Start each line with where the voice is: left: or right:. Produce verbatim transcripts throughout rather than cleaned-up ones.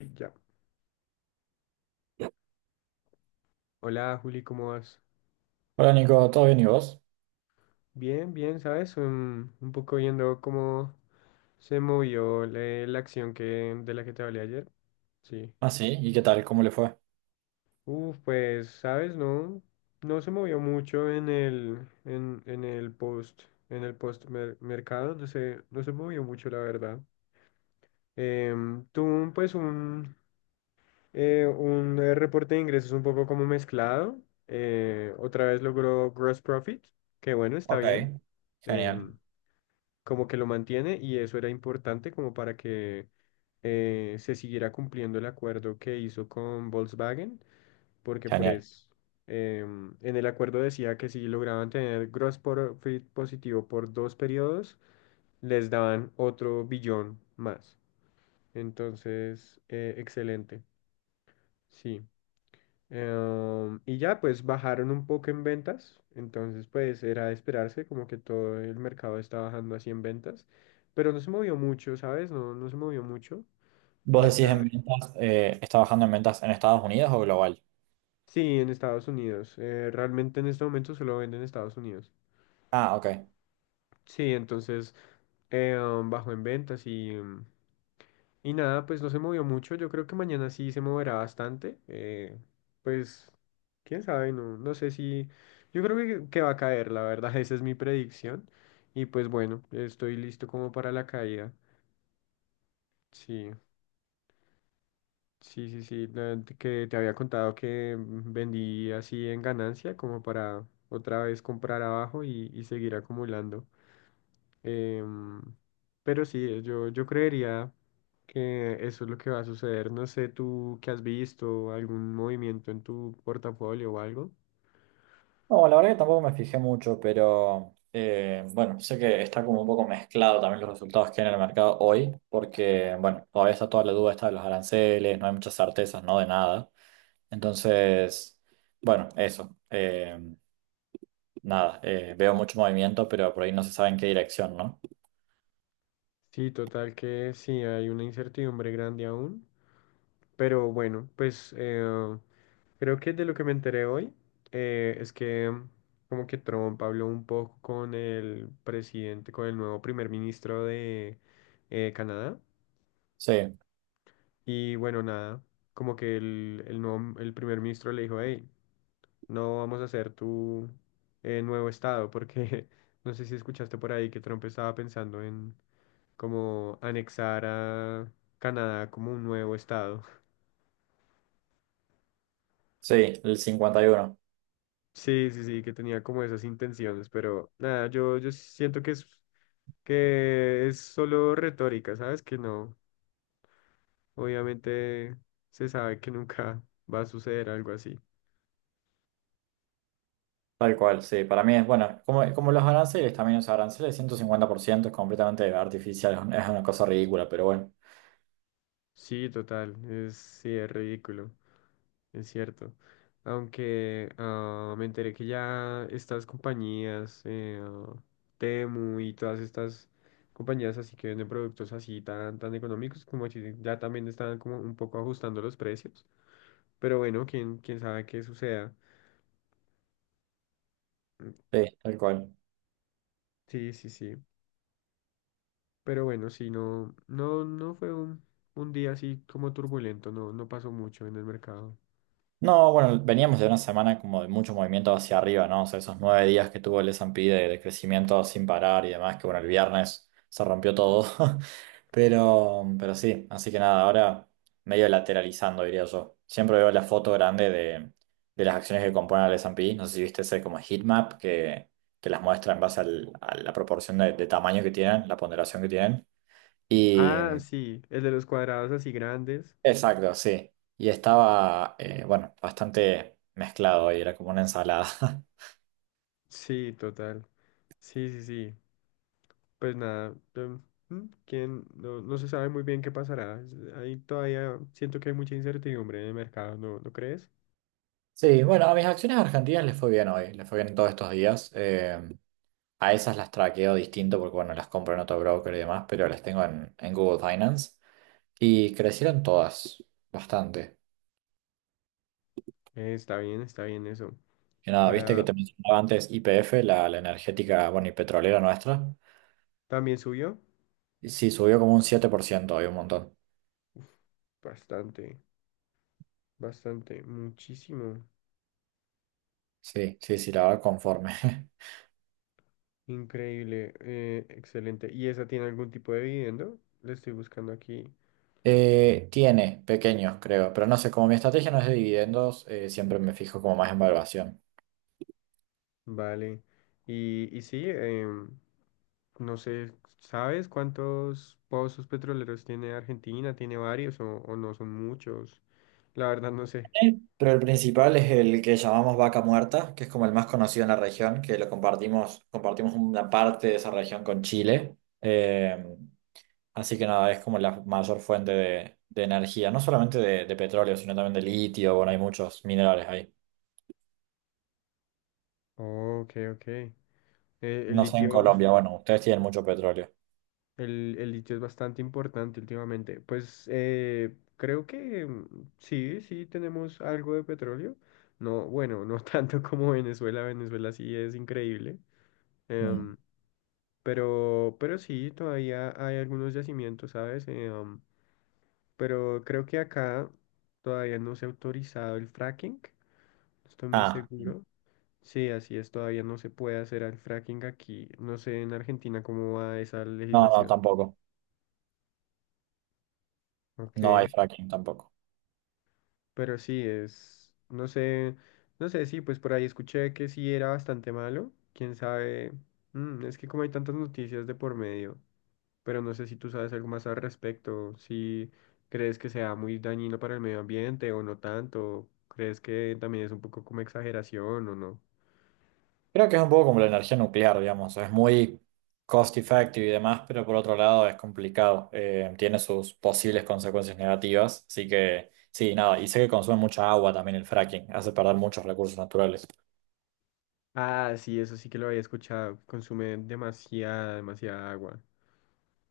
left: Ya. Hola Juli, ¿cómo vas?
right: Hola Nico, ¿todo bien y vos?
left: Bien, bien, ¿sabes? Un, un poco viendo cómo se movió la, la acción que, de la que te hablé ayer. Sí.
right: Ah, sí, ¿y qué tal? ¿Cómo le fue?
left: Uf, pues, ¿sabes? No, no se movió mucho en el, en, en el post, en el post mer- mercado, no se, no se movió mucho, la verdad. Em, tuvo pues un, eh, un eh, reporte de ingresos un poco como mezclado. Eh, otra vez logró gross profit, que bueno, está
right: Ok.
left: bien.
right: Genial,
left: Em, Como que lo mantiene y eso era importante como para que eh, se siguiera cumpliendo el acuerdo que hizo con Volkswagen, porque
right: genial.
left: pues em, en el acuerdo decía que si lograban tener gross profit positivo por dos periodos, les daban otro billón más. Entonces, eh, excelente, sí. Em, y ya, pues bajaron un poco en ventas, entonces pues era de esperarse, como que todo el mercado está bajando así en ventas, pero no se movió mucho, ¿sabes? No, no se movió mucho.
right: ¿Vos decís
left: Falta.
right: en ventas, eh, estás trabajando en ventas en Estados Unidos o global?
left: Sí, en Estados Unidos. Eh, realmente en este momento solo venden en Estados Unidos.
right: Ah, ok.
left: Sí, entonces eh, bajó en ventas y... em, Y nada, pues no se movió mucho. Yo creo que mañana sí se moverá bastante. eh, pues, quién sabe, no, no sé si. Yo creo que, que va a caer, la verdad. Esa es mi predicción. Y pues bueno, estoy listo como para la caída. Sí, sí, sí, sí. la- Que te había contado que mm, vendí así en ganancia, como para otra vez comprar abajo y, y seguir acumulando. Em, pero sí, yo, yo creería que eso es lo que va a suceder. No sé, tú qué has visto, algún movimiento en tu portafolio o algo.
right: No, la verdad que tampoco me fijé mucho, pero eh, bueno, sé que está como un poco mezclado también los resultados que hay en el mercado hoy, porque bueno, todavía está toda la duda esta de los aranceles, no hay muchas certezas, no de nada. Entonces, bueno, eso. eh, nada, eh, veo mucho movimiento, pero por ahí no se sabe en qué dirección, ¿no?
left: Sí, total que sí, hay una incertidumbre grande aún. Pero bueno, pues eh, creo que de lo que me enteré hoy eh, es que mm, como que Trump habló un poco con el presidente, con el nuevo primer ministro de eh, Canadá.
right: Sí.
left: Y bueno, nada, como que el, el nuevo, el primer ministro le dijo, hey, no vamos a hacer tu eh, nuevo estado, porque no sé si escuchaste por ahí que Trump estaba pensando en como anexar a Canadá como un nuevo estado.
right: Sí, el cincuenta y uno,
left: Sí, sí, sí, que tenía como esas intenciones, pero nada, yo, yo siento que es, que es solo retórica, ¿sabes? Que no, obviamente se sabe que nunca va a suceder algo así.
right: tal cual, sí. Para mí es, bueno, como, como los aranceles también, los aranceles ciento cincuenta por ciento es completamente artificial, es una es una cosa ridícula, pero bueno,
left: Sí, total, es, sí, es ridículo, es cierto. Aunque ah, me enteré que ya estas compañías, eh, ah, Temu y todas estas compañías así que venden productos así tan, tan económicos, como que ya también están como un poco ajustando los precios. Pero bueno, quién, quién sabe qué suceda. Mm,
right: sí, tal cual.
left: sí, sí, sí. Pero bueno, sí, no, no, no fue un, un día así como turbulento, no, no pasó mucho en el mercado.
right: No, bueno, veníamos de una semana como de mucho movimiento hacia arriba, ¿no? O sea, esos nueve días que tuvo el S y P de, de crecimiento sin parar y demás, que bueno, el viernes se rompió todo. Pero, pero sí, así que nada, ahora medio lateralizando, diría yo. Siempre veo la foto grande de, de las acciones que componen el S y P. No sé si viste ese como heatmap que, que las muestra en base al- a la proporción de, de tamaño que tienen, la ponderación que
left: Ah,
right: tienen.
left: sí, el de los cuadrados así grandes.
right: Exacto, sí. Y estaba, eh, bueno, bastante mezclado y era como una ensalada.
left: Sí, total. Sí, sí, sí. Pues nada, em, mm, quién no, no se sabe muy bien qué pasará. Es- Ahí todavía siento que hay mucha incertidumbre en el mercado, ¿no, no crees?
right: Sí, bueno, a mis acciones argentinas les fue bien hoy, les fue bien todos estos días. Eh, a esas las traqueo distinto porque, bueno, las compro en otro broker y demás, pero las tengo en, en Google Finance. Y crecieron todas, bastante.
left: Eh, está bien, está bien eso.
right: Y nada, viste que
left: Para
right: te mencionaba antes Y P F, la, la energética, bueno, y petrolera nuestra.
left: también subió
right: Y sí, subió como un siete por ciento hoy, un montón.
left: bastante, bastante, muchísimo.
right: Sí, sí, sí, la verdad, conforme.
left: Increíble, eh, excelente. ¿Y esa tiene algún tipo de dividendo? Le estoy buscando aquí.
right: Eh, tiene pequeños, creo, pero no sé, como mi estrategia no es de dividendos, eh, siempre me fijo como más en valuación.
left: Vale. Y, y sí, em, No sé, ¿sabes cuántos pozos petroleros tiene Argentina? ¿Tiene varios o, o no son muchos? La verdad no sé.
right: Sí. Pero el principal es el que llamamos vaca muerta, que es como el más conocido en la región, que lo compartimos, compartimos una parte de esa región con Chile. Eh, así que nada, es como la mayor fuente de, de energía, no solamente de, de petróleo, sino también de litio, bueno, hay muchos minerales ahí.
left: Ok, ok. Eh, el
right: No sé en
left: litio, uf,
right: Colombia, bueno, ustedes tienen mucho petróleo.
left: el, el litio es bastante importante últimamente. Pues eh, creo que mm, sí, sí tenemos algo de petróleo. No, bueno, no tanto como Venezuela. Venezuela sí es increíble.
right: Mm.
left: Em, pero, pero, sí, todavía hay algunos yacimientos, ¿sabes? Em, pero creo que acá todavía no se ha autorizado el fracking, no estoy muy
right: Ah,
left: seguro. Sí, así es, todavía no se puede hacer el fracking aquí. No sé en Argentina cómo va esa
right: no, no,
left: legislación.
right: tampoco. No hay
left: Ok,
right: fracking tampoco.
left: pero sí es, no sé, no sé, sí, pues por ahí escuché que sí era bastante malo, quién sabe. Mm, es que como hay tantas noticias de por medio, pero no sé si tú sabes algo más al respecto, si crees que sea muy dañino para el medio ambiente o no tanto, crees que también es un poco como exageración o no.
right: Creo que es un poco como la energía nuclear, digamos, es muy cost effective y demás, pero por otro lado es complicado, eh, tiene sus posibles consecuencias negativas, así que sí, nada, y sé que consume mucha agua también el fracking, hace perder muchos recursos naturales.
left: Ah, sí, eso sí que lo había escuchado, consume demasiada, demasiada agua.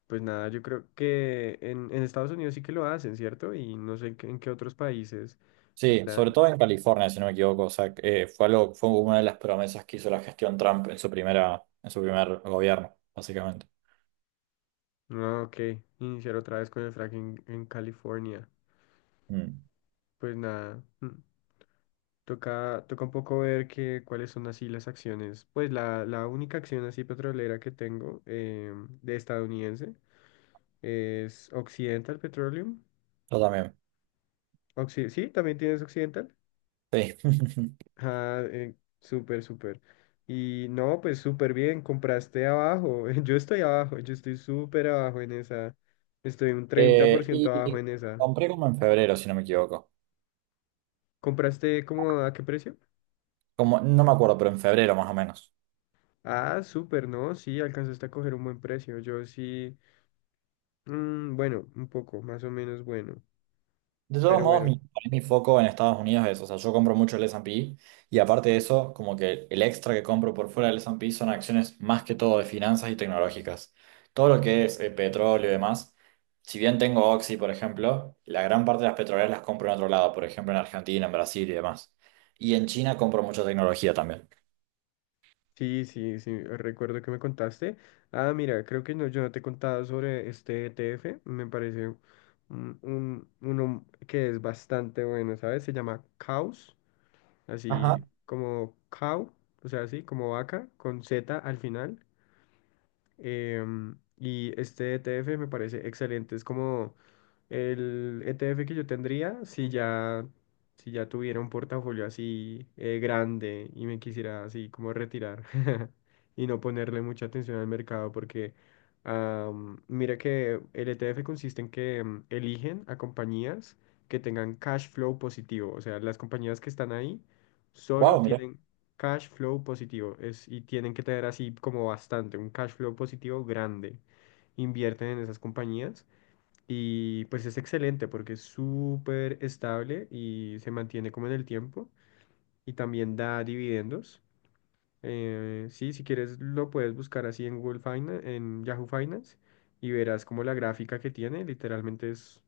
left: Pues nada, yo creo que en, en Estados Unidos sí que lo hacen, ¿cierto? Y no sé en qué en qué otros países,
right: Sí,
left: ¿verdad?
right: sobre todo en California, si no me equivoco, o sea, eh, fue algo, fue una de las promesas que hizo la gestión Trump en su primera, en su primer gobierno, básicamente.
left: No, ok, iniciar otra vez con el fracking en California.
right: Mm,
left: Pues nada. Mm. Toca, toca un poco ver que, cuáles son así las acciones. Pues la, la única acción así petrolera que tengo eh, de estadounidense es Occidental Petroleum.
right: yo también,
left: Occi- sí, también tienes Occidental.
right: sí.
left: Ah, eh, súper, súper. Y no, pues súper bien, compraste abajo. Yo estoy abajo, yo estoy súper abajo en esa. Estoy un treinta por
right: Eh,
left: ciento abajo
right: y
left: en esa.
right: compré como en febrero, si no me equivoco,
left: ¿Compraste como a qué precio?
right: como, no me acuerdo, pero en febrero más o menos.
left: Ah, súper, no, sí, alcanzaste a coger un buen precio. Yo sí. Mm, bueno, un poco, más o menos bueno.
right: De todos
left: Pero
right: modos,
left: bueno,
right: mi, para mí mi foco en Estados Unidos es, o sea, yo compro mucho el S y P y pe y aparte de eso, como que el extra que compro por fuera del S y P son acciones más que todo de finanzas y tecnológicas. Todo lo que es eh, petróleo y demás, si bien tengo Oxy, por ejemplo, la gran parte de las petroleras las compro en otro lado, por ejemplo, en Argentina, en Brasil y demás. Y en China compro mucha tecnología también.
left: sí, sí, sí, recuerdo que me contaste. Ah, mira, creo que no, yo no te he contado sobre este E T F. Me parece un, un- uno que es bastante bueno, ¿sabes? Se llama Caus,
right: Ajá.
left: así como cow, o sea, así como vaca, con zeta al final. Em, y este E T F me parece excelente. Es como el E T F que yo tendría, si ya, si ya tuviera un portafolio así eh, grande y me quisiera así como retirar y no ponerle mucha atención al mercado, porque am, mira que el E T F consiste en que mm, eligen a compañías que tengan cash flow positivo, o sea, las compañías que están ahí solo
right: Wow, mira.
left: tienen cash flow positivo es, y tienen que tener así como bastante, un cash flow positivo grande. Invierten en esas compañías y pues es excelente porque es súper estable y se mantiene como en el tiempo y también da dividendos. Eh, sí, si quieres lo puedes buscar así en Google Finance, en Yahoo Finance y verás como la gráfica que tiene literalmente es,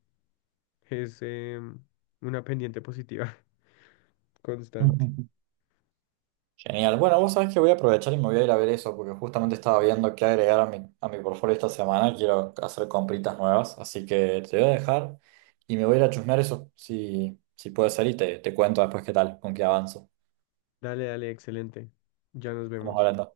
left: es em, una pendiente positiva constante.
right: Genial. Bueno, vos sabés que voy a aprovechar y me voy a ir a ver eso porque justamente estaba viendo qué agregar a mi, a mi portfolio esta semana. Quiero hacer compritas nuevas, así que te voy a dejar y me voy a ir a chusmear eso, si, si puede ser, y te, te cuento después qué tal, con qué avanzo.
left: Dale, dale, excelente. Ya nos
right: Estamos
left: vemos.
right: hablando.